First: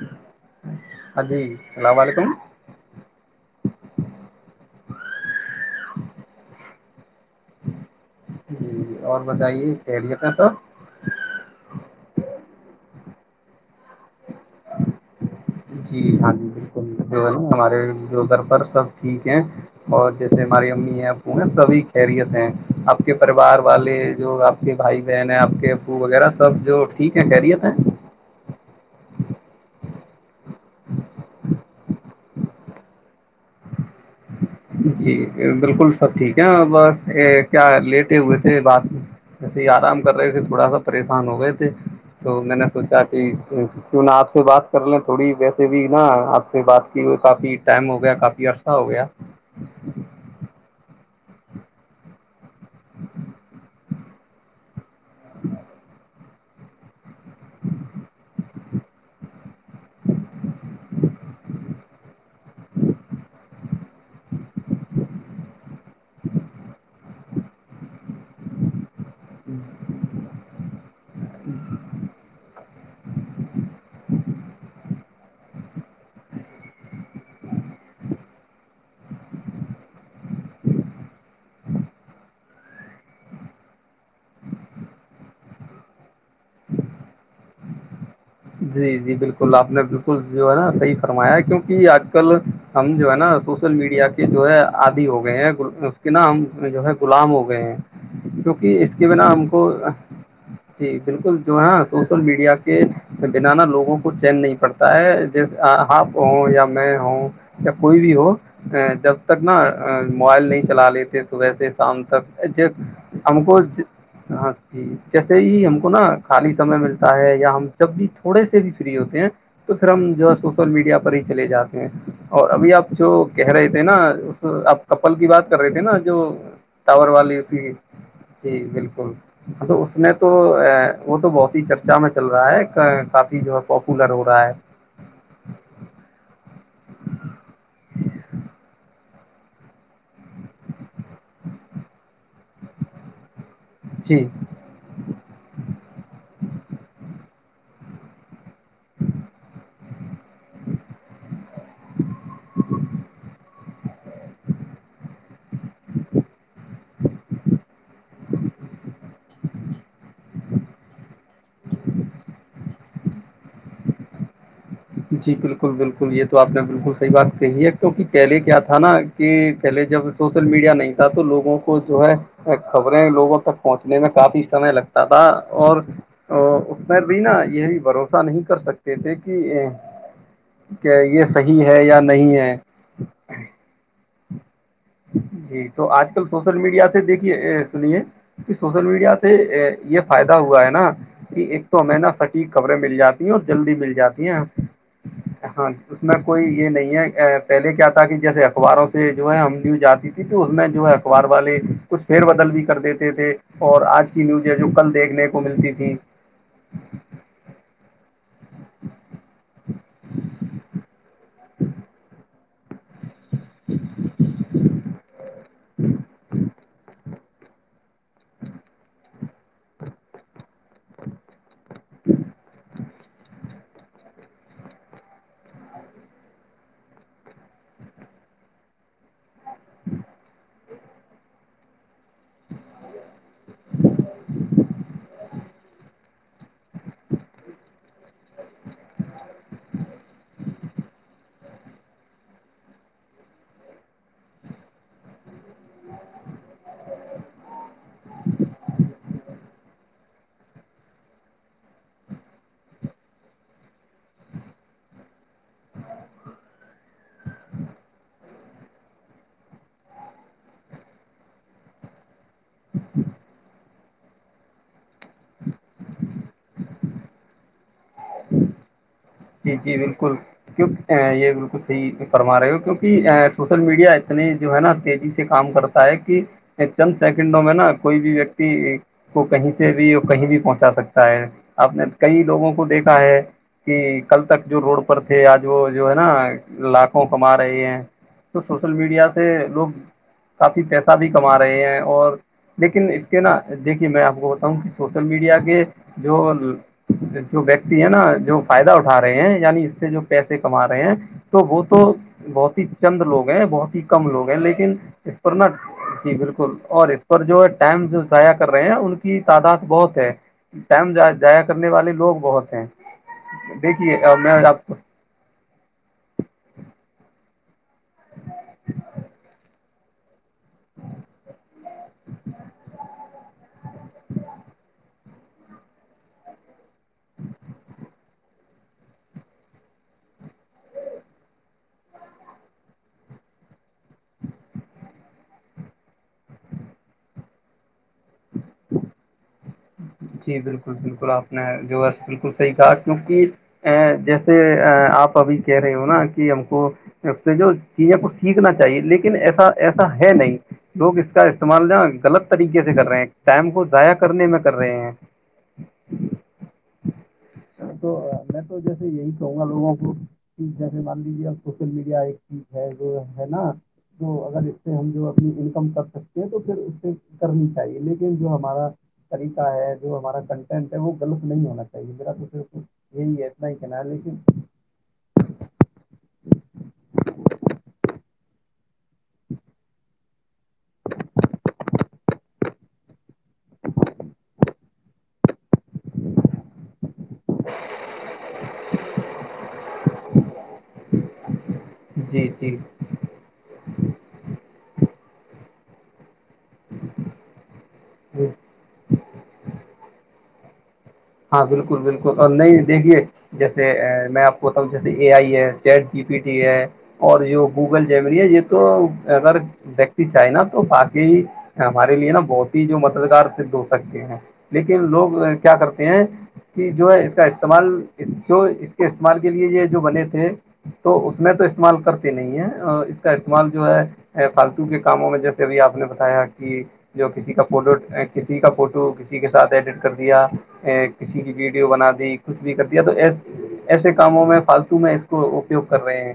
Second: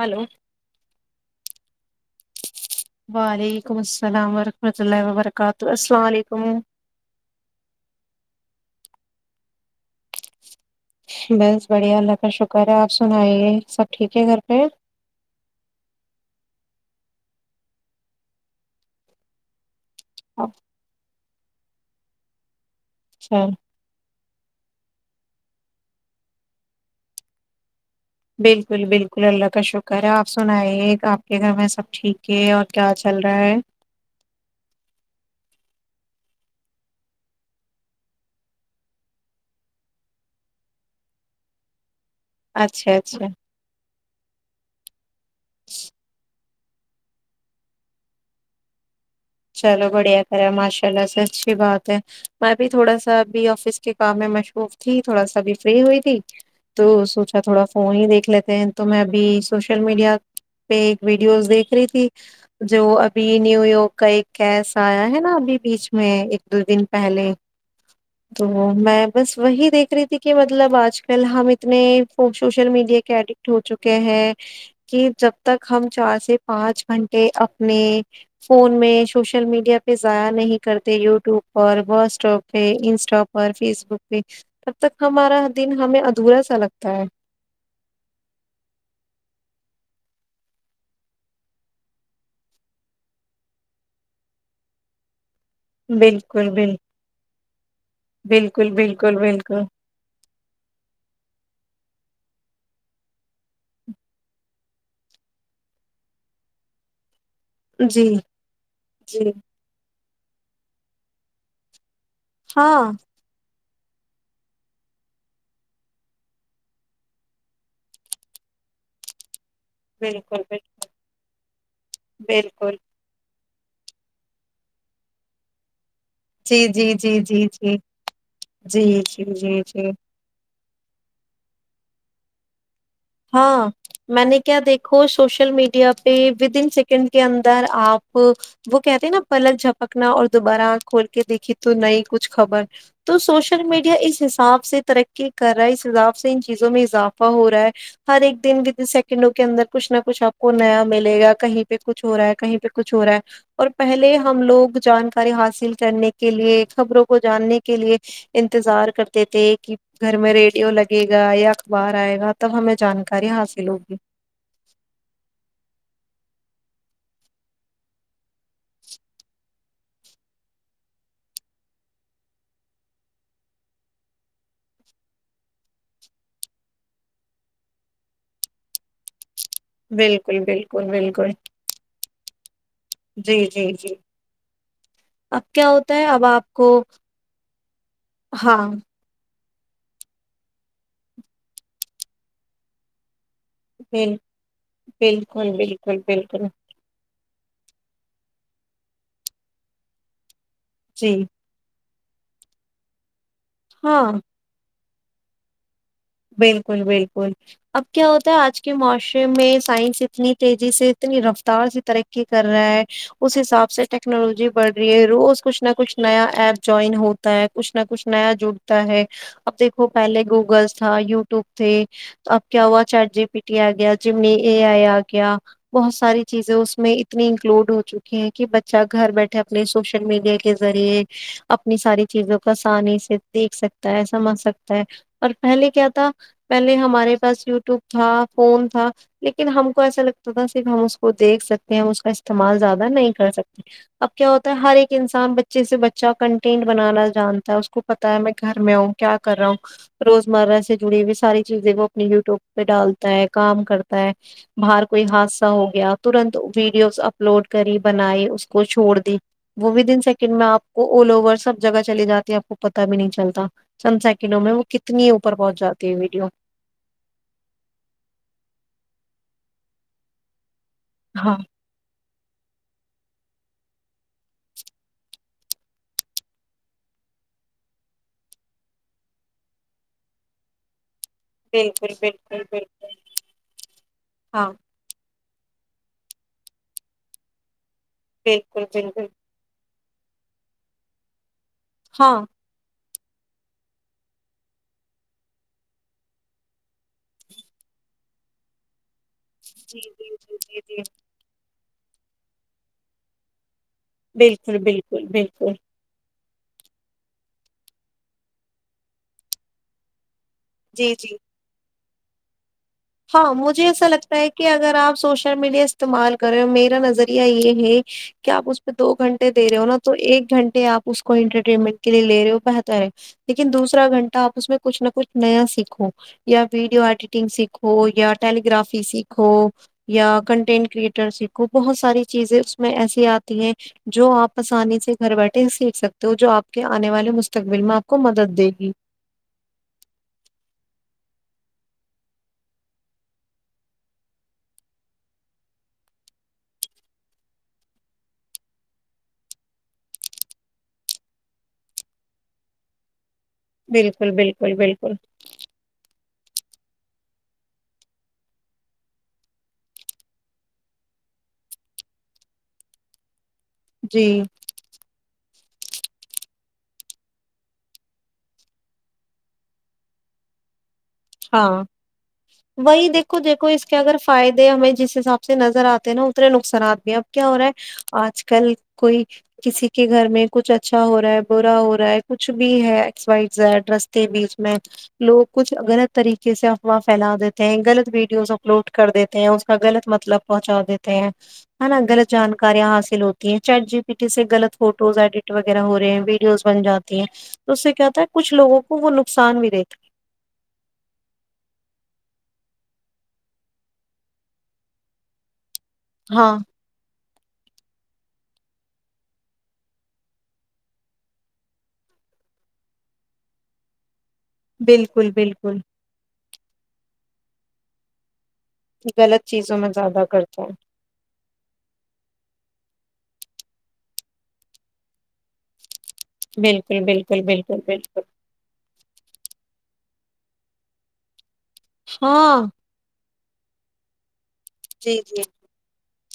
hello ہاں جی اللام و علیکم وعلیکم السلام وورحمۃ اللہ وبرکاتہ السلام علیکم جی اور بتائیے ایریت ہے تو بس بڑھیا اللہ کا شکر ہے آپ سن آئیے سب ٹھیک ہے گھر پہ جی ہاں جی بالکل جو ہے ن ہمارے جو گھر پر سب ٹھیک ہے اور جیسے ہماری امی ہیں او ہیں سبھی خریت ہیں آپ کے اچھا پریوار والے جو آپ کے بھائی بہن ہیں آپ کے او وغیرہ سب جو ٹھیک ہے خریت ہیں بالکل بالکل اللہ کا شکر ہے آپ سنائیے کہ آپ کے گھر میں سب ٹھیک ہے اور کیا چل رہا ہے جی بالکل سب ٹھیک ہے بس کیا لیٹے ہوئے تھے بات میں ایسے آرام کر رہے تھے تھوڑا سا پریشان ہو گئے تھے تو میں نے اچھا سوچا اچھا کہ کیوں نہ آپ سے بات کر لیں تھوڑی ویسے بھی نا آپ سے بات کی ہوئی کافی ٹائم ہو گیا کافی عرصے ہو گیا چلو بڑھیا کریں ماشاء اللہ سے اچھی بات ہے میں بھی تھوڑا سا ابھی آفس کے کام میں مشروف ت تھوڑا سابھی فری ہوئی تھی تو سوچا تھوڑا فون ہی دیکھ لیتے ہیں تو میں ابھی سوشل میڈیا پہ ایک ویڈیوز دیکھ رہی تھی جو ابھی نیو یارک کا ایک کیسا آیا ہے نا ابھی بیچ میں ایک دو دن پہلے ہ [inaudible] میں بس وہی دیکھ رہی تھی کہ مطلب آج کل ہم اتنے سوشل میڈیا کے ایڈک ہو چکے ہیں کہ جب تک ہم چار سے پانچ گھنٹے اپنے فون میں سوشل میڈیا پہ ضائع نہیں کرتے یوٹیوب پر واٹسٹاپ پہ انسٹا پر فیس بک پہ تب تک ہمارا دن ہمیں ادھورا سا لگتا ہے جی جی بلکل آپ نے بلکل جو ہے نا صحیح فرمایا ہے کیونک آج کل ہم جو ہے نا سوشل میڈیا کے جو ہے عادی ہو گئے ہیں اس کے نا ہم بالکل بال جو ہے غلام ہو گئے ہیں بالکل کیونکہ اس کے بالکل بنا ہم بالکل کو جی بلکل جو ہے سوشل میڈیا کے بنانا لوگوں کو چین نہیں پڑتا ہے جیسے آپ ہوں یا میں ہوں یا کوئی جی بھی ہو جب جی تک نا موبائل نہیں چلا لیتے صبح سے شام تک ج ہاں [inaudible] ہم کو ہاں جیسے ہی ہم کو نا خالی سمے ملتا ہے یا ہم جب بھی تھوڑے سے بھی فری ہوتے ہیں تو پھر ہم جو ہے بالکل سوشل بالکل میڈیا پر ہی چلے جاتے ہیں اور ابھی بالکل آپ جو کہہ رہے تھے نا اس آپ کپل کی بات کر رہی تھی نا جو جی جی ٹاور جی والی جی تھی جی تی جی بالکل جی جی تو جی اس نے تو تو وہ تو بہت ہی چرچا میں چل رہا ہے کافی جو ہے پاپولر ہو رہا ہے ہو سوشل میڈیا پہ ودن سیکنڈ کے اندر آپ وہ کہتے ہیں نا پلک جھپکنا اور دوبارہ آنکھ کھول کے دیکھی تو نئی کچھ خبر تو سوشل میڈیا جی اس حساب سے ترقی کر رہا ہے اس حساب سے ان چیزوں میں اضافہ ہو رہا ہے ہر ایک دن ود سیکنڈوں کے اندر کچھ نہ کچھ آپ کو نیا ملے گا کہیں پہ کچھ ہو رہا ہے کہیں پہ کچھ ہو رہا ہے اور پہلے ہم لوگ جانکاری حاصل کرنے کے لیے خبروں کو جاننے کے لیے انتظار کرتے تھے کہ گھر میں ریڈیو لگے گا یا اخبار آئے گا تب ہمیں جانکاری حاصل ہوگی جی بلکل بلکل یہ تو آپ نے بلکل صحیح بات کہی ہے کیونکہ کیلے کیا تھا نا کہ پہلے جب سوشل میڈیا نہیں تھا تو لوگوں کو جو ہے خبریں لوگوں تک پہنچنے میں کافی سمے لگتا تھا اور اس میں بھی نا یہی بھروسہ نہیں کر سکتے تھے کہ بلکل بلکل کہ یہ صحیح ہے یا نہیں ہے جی جی جی اب جی کیا تو ہوتا ہے آج کل اب آپ سوشل کو میڈیا سے دیکھیے سنیے کہ ہاں سوشل میڈیا سے یہ فائدہ ہوا ہے نا کہ ایک تو ہمیں نا سٹیک خبریں مل جاتی یوں جلدی مل بل جاتی ہیں بالکل ہاں بالکل اس میں کوئی بالکل یہ نہیں ہے پہلے کیا تھا کہ جیسے اخباروں سے جو ہے ہم نیوز آتی تھی تو اس میں جو ہے جی اخبار والے کچھ پھیر بدل بھی کر دیتے تھے اور ہاں آج کی نیوز ہے جو کل دیکھنے کو ملتی تھی بلکل بلکل اب کیا ہوتا ہے آج کے معاشرے میں سائنس اتنی تیزی سے اتنی رفتار سی ترقی کر رہا ہے اس حساب سے ٹیکنالوجی بڑھ رہی ہے روز کچھ نہ کچھ نیا ایپ جوائن ہو کچھ نہ کچھ نیا جڑتا ہے اب دیکھو پہلے گوگلس تھا یوٹیوب تھے تو اب کیا ہوا چار جی پی ٹی آ گیا ج میں اے آئی آ گیا بہت ساری چیزیں اس میں اتنی انکلوڈ ہو چکی ہیں کہ بچہ گھر بیٹھے اپنے سوشل میڈیا کے کے ذریعے اپنی ساری چیزوں کو آسانی سے دیکھ سکتا ہے سمجھ سکتا ہے اور پہلے کیا تھا پہلے ہمارے پاس یوٹیوب تھا فون تھا لیکن ہم کو ایسا لگتا تھا صرف ہم اس کو دیکھ سکتے ہیں ہم اس کا استعمال زیادہ نہیں کر سکتے اب کیا ہوتا ہے ہر ایک انسان بچے سے بچہ کنٹینٹ بنانا جانتا ہے اس کو پتاہ ہے میں گھر میں آوںں کیا کر رہا ہوں روزمرہ سے جڑی ہوئی ساری چیزیں وہ اپنی یوٹیوب پہ ڈالتا ہے کام کرتا ہے باہر کوئی حادثہ ہو گیا ترنت ویڈیوز اپلوڈ کری بنائی اس کو چھوڑ دی وہ ود ان سیکنڈ میں آپ کو آل اوور سب جگہ چلی جاتی آپ کو پتا بھی نہیں چلتا چند سیکنڈوں میں وہ کتنی اوپر پہنچ جاتی ہے ویڈیو جی جی بالکل کی یہ ہاں بالکل صی کرما رہے ہو کیونکہ سوشل میڈیا اتنے جو ہے نا تیزی سے کام کرتا ہے کہ چند سیکنڈوں میں نا کوئی بھی ویکتی کو کہیں سے بھی اور کہیں بھی پہنچا سکتا ہے آپ نے بالکل کئی بالکل لوگوں کو بالکل دیکھا ہے کہ کل تک ہاں جو روڈ پر تھے آج وہ جو ہے نا لاکھوں کما رہے ہیں تو بالکل سوشل میڈیا بالکل سے لوگ کافی پیسہ بھی کما رہے ہیں اور ہاں لیکن اس کے نا دیکھیے میں آپ کو بتاؤں کہ سوشل میڈیا کے جو جو ویکتی ہے نا جو فائدہ اٹھا رہے ہیں یعنی اس جی سے جو جی جی پیسے جی کما رہے جی ہیں تو وہ تو بہت ہی چند لوگ ہیں بہت ہی کم لوگ ہیں بالکل لیکن بالکل اس پر نہ بالکل جی بالکل اور اس پر جو ہے ٹائم ضائع کر رہے ہیں ان کی تعداد بہت ہے ٹائم جی جی ضائع کرنے والے لوگ بہت ہیں ہاں مجھے ایسا دیکھیے لگتا ہے میں کہ کو اگر آپ سوشل میڈیا استعمال کر ہو میرا نظریہ یہ ہے کہ آپ اس پہ دو گھنٹے د رہے ہو نا تو ایک گھنٹے آپ اس کو انٹرٹینمنٹ کے لیے لے رہے ہو بہتر ہے لیکن دوسا گھنٹہ آپ اس میں کچھ نہ کچھ نیا سیکھو یا ویڈیو ایڈیٹنگ سیکھو ہو یا ٹیلی گرافی سیکھو یا کنٹینٹ کریئٹر سیکھو بہت ساری چیزیں اس میں ایسی آتی ہیں جو آپ آسانی سے گھر بیٹھے سیکھ سکتے ہو جو آپ کے آنے والے مستقبل میں آپ کو مدد دے گی جی بالکل بالکل آپ نے جو بالکل صحیح کہا کیوںکہ ا جیسے آپ ابھی کہہ رہے ہو نا کہ ہم کو اس سے جو چیزیں کو سیکھنا چاہیے لیکن ایسا ایسا ہے نہیں لوگ اس کا استعمال نا غلط طریقے سے کر رہے ہیں ٹائم کو ضائع بالکل کرنے میں بالکل کر رہے ہیں بالکل تو میں تو جیسے یہی کہوں گا لوگوں کو جیسے مان لیجے ا سوشل میڈیا ایک چیز ہے جو ہے نا جی جو اگر ہم جو اپنی انکم کر سکتے ہیں تو پھر اس سے کرنی چاہیے لیکن جو ہمارا طریقہ ہے جو ہمارا کنٹینٹ ہے وہ غلط نہیں ہاں ہونا چاہیے میرا کچھ وہی دیکو دیکھو اس کے اگر فائدے ہمیں جس حساب سے نظر آتے نا اتنے نقصانات بھی اب کیا ہو رہا ہے آج کل کوئی کسی کے گھر میں کچھ اچھا ہو رہا ہے برا ہو رہا ہے کچھ بھی ہے و بیچ میں لوگ کچھ اگر طریقے سے افواہ پھیلا دیتے ہیں غلط ویڈیوز اپلوڈ کر دیتے ہیں اس کا غلط مطلب پہنچا دیتے ہیں ہاں گلط جی جانکارییااں ح جی سل ہو چیٹ جی پی ٹی سےغلط فوٹوز ایڈٹ وغیرہ ہو رہے ہیں ویڈیوز بن جاتی ہیں تو اس سے کیا کچھ لوگوں کو وہ نقصان بھی رہتا ہاں بالکل بالکل اور نہیں دیکھیے جیسے میں آپ کو بتاؤں جیسے اے آئی ہے چیٹ جی پی ہاں ٹی ہے اور جو گوگل جمری ہے یہ تو اگر ویکتی چاہ نا تو باقی ہمارے لیے نا بہت ہی جو مددگار سھد ہو سکتے ہیں لیکن بالکل لوگ کیا بالکل کرتے ہیں کہ جو ہے اس کا استعمال جو اس اس کے استعمال غلط کے لیے چیزوں یہ میں جو بنے زیادہ تھے کرتا ہے تو اس میں تو استعمال کرتے نہیں ہے اس کا استعمال جو ہے فالتو کے کاموں میں جیسے کبھی آپ نے بتایا کہ بالکل جو بالکل کسی کا بالکل پولوڑ بالکل کسی کسی کا فوٹو کسی کے ساتھ ایڈٹ کر دیا کسی کی ویڈیو بنا دی کچھ ہاں بھی کر یہ تو ایسے کاموں میں فالتو میں جی اس جی کو اپیوگ کر رہے ہیں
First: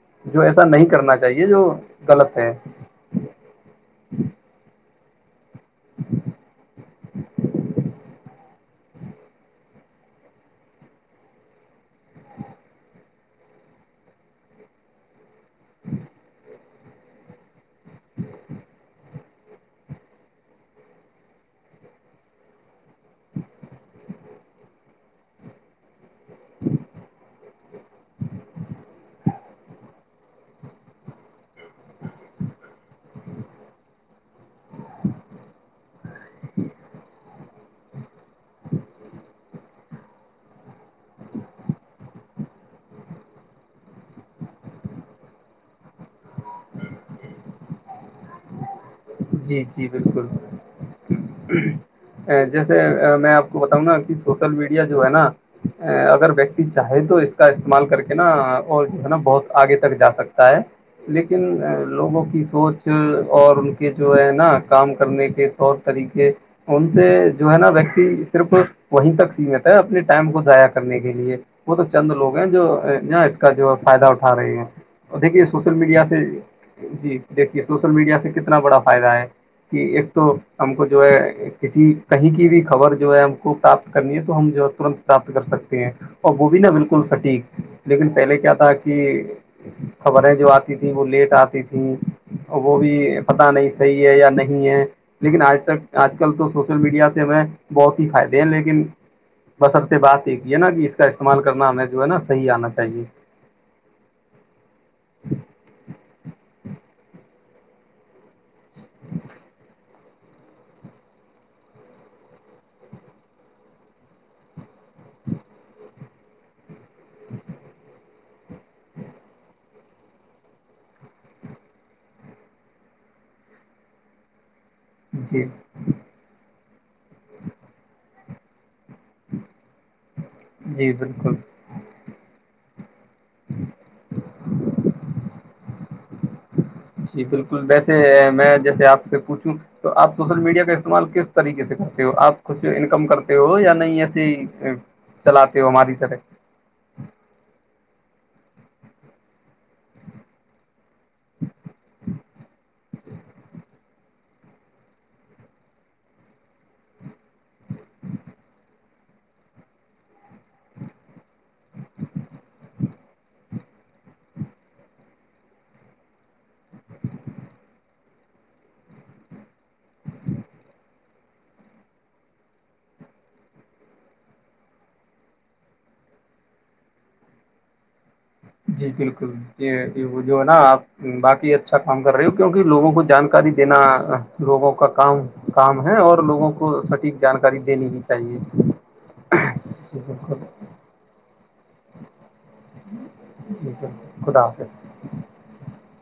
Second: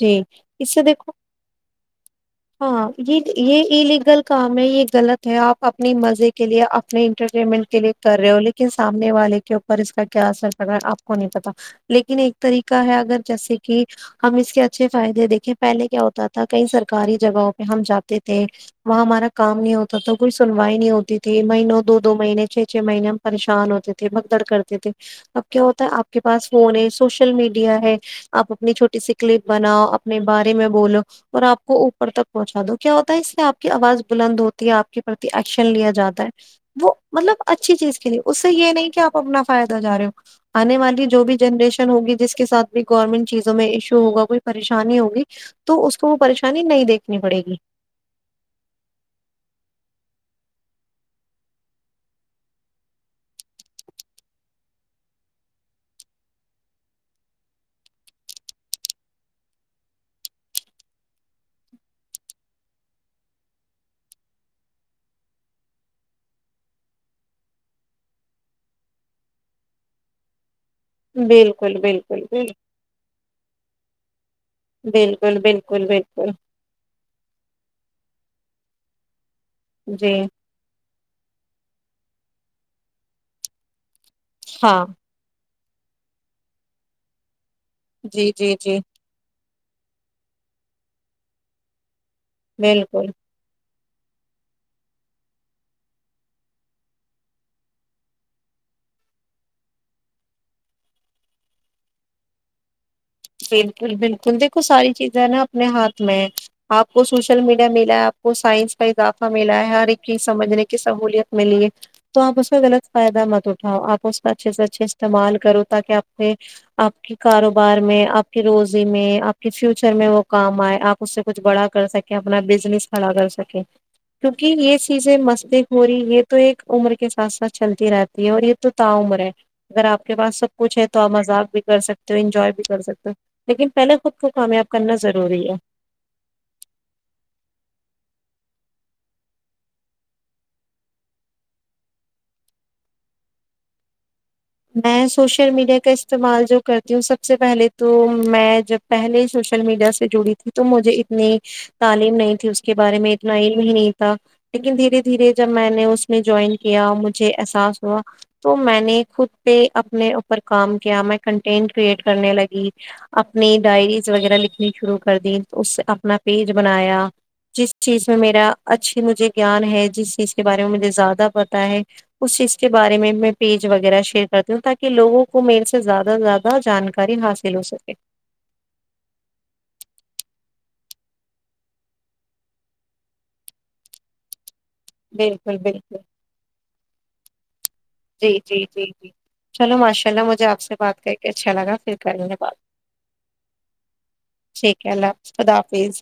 جی جو ایسا اس سے نہیں دیکھو کرنا چاہیے جو غلط ہے ہاں یہ یہ ایلیگل کام ہے یہ غلط ہے آپ اپنی مزے کے لیے اپنے انٹرٹینمنٹ کے لیے کر رہے ہو لیکن سامنے والے کے اوپر اس کا کیا اثر پڑ رہا ہے آپ کو نہیں پتا لیکن ایک طریقہ ہے اگر جیسے کہ ہم اس کے اچھے فائدے دیکھیں پہلے کیا ہوتا تھا کئی سرکاری جگہوں پہ ہم جاتے تھے وہاں ہمارا کام نہیں ہوتا تھا کوئی سنوائی نہیں ہوتی تھی مہینوں دو دو مہینے چھ چھ مہینے پریشان ہوتے تھے بھگدڑ کرتے تھے اب کیا ہوتا ہے آپ کے پاس فون ہے سوشل میڈیا ہے آپ اپنی چھوٹی سی کلپ بناؤ اپنے بارے میں بولو اور آپ کو اوپر تک پہنچا دو کیا ہوتا ہے اس سے آپ کی آواز بلند ہوتی ہے آپ کے پرتی ایکشن لیا جاتا ہے وہ مطلب اچھی چیز کے لیے اس سے یہ نہیں کہ آپ اپنا فائدہ جا رہے ہو آنے والی جو بھی جنریشن ہوگی جس کے ساتھ بھی گورنمنٹ چیزوں میں ایشو ہوگا کوئی پریشانی ہوگی تو اس کو وہ پریشانی نہیں دیکھنی پڑے گی جی جی بالکل جیسے میں آپ کو بتاؤں گا کہ سوشل میڈیا جو ہے نا اگر ویکتی چاہے تو اس کا استعمال کر کے نا وہ جو ہے نا بہت آگے تک جا سکتا ہے لیکن لوگوں کی سوچ اور ان جو ہے نا کام کرنے کے طور طریقے ان سے جو ہے نا ویکتی صرف وہیں تک سیمت ہے اپنے ٹائم کو ضائع کرنے کے لیے وہ بالکل تو چند بالکل لوگ ہیں بالکل جو ن اس کا جو ہے فائدہ اٹھا رہے ہیں بالکل دیکے سوشل بالکل میڈیا سے بالکل، جی دیکھیے سوشل میڈیا سے کتنا بڑا فائدہ ہے کہ ایک جی تو ہم کو جو ہے کسی کہیں کی بھی خبر جو ہے ہم کو پراپت کرنی ہے تو ہم جو ہے ہاں ترنت پراپت کر سکتے ہیں اور وہ بھی نا بالکل سٹیک لیکن جی پہلے کیا جی تھا جی کہ خبریں جو آتی تھیں وہ لیٹ آتی تھیں وہ بھی بالکل پتا نہیں صحیح ہے یا نہیں ہے لیکن آج تک آج کل تو سوشل میڈیا سے ہمیں بہت ہی فائدے ہیں لیکن بس اب سے بات ایک یہ ہے نا کہ اس کا استعمال کرنا ہمیں جو ہے نا صحیح آنا چاہیے بالکل بالکل دیکھو ساری چیزیں نا اپنے ہاتھ میں آپ کو سوشل میڈیا ملا ہے آپ کو سائنس کا اضافہ ملا ہے ہر ایک چیز سمجھنے کی سہوولت ملی ہے تو آپ اس کا غلط فائدہ مت اٹھاؤ آپ اس کا اچھے سے اچھے استعمال کرو تاکہ آپ نے آپ کے کاروبار میں آپ کی روزی میں آپ کے فیوچر میں وہ کام آئے آپ اس سے کچھ بڑا کر سکیں اپنا بزنس کھڑا کر سکے کیونکہ یہ چیزیں جی مستق ہو رہی یہ تو ایک عمر کے ساتھ ساتھ چلتی رہتی ہے اور یہ تو تا عمر ہے اگر آپ کے پاس سب کچھ ہے جی تو آپ بالکل مذاق بھی کر سکتے ہو انجوائے بھی کر سکتے ہو تو لیکن پہلے خود کو کامیاب کرنا ضروری ہے جی بالکل ویسے میں جیسے آپ سے پوچھوں تو آپ سوشل میڈیا کا استعمال کس طریقے سے کرتے ہو آپ کچھ انکم کرتے ہو یا نہیںئی ایسی میں سوشل میڈیا کا استعمال جو کرتی ہوں سب سے پہلے تو میں جب پہلے سوشل میڈیا سے جڑی تھی تو مجھے اتنی تعلیم نہیں تھی اس کے بارے میں اتنا علم ہی نہیں تھا لیکن دھیرے دھیرے جب میں نے اس میں جوائن کیا مجھے احساس ہوا تو میں نے خود پہ اپنے اوپر کام کیا میں کنٹینٹ کریئٹ کرنے لگی اپنی ڈائریز وغیرہ لکھنی شروع کر دی تو اس سے اپنا پیج بنایا جس چیز میں میرا اچھی مجھے گیان ہے جس چیز کے بارے میں مجھے زیادہ پتا ہے اس چیز کے بارے میں میں پیج وغیرہ شیئر کرتے ہ تاکہ لوگوں کو میرے سے زیادہ سے زیادہ جانکاری حاصل ہو سکے جی بالکل وہ جو ہے نا آپ باقی اچھا کام کر رہے ہو کیونکہ لوگوں کو جانکاری دینا لوگوں کا کام بالکل کام ہے بالکل اور لوگوں کو صحیح جانکاری دینی بھی جی جی جی جی چلو ماشاء اللہ بالکل مجھے آپ سے بات کر کے اچھا لگا پھر کریں گے بات جی بالکل خدا حافظ ٹھیک ہ ہے اللہ حافظ خدا حافظ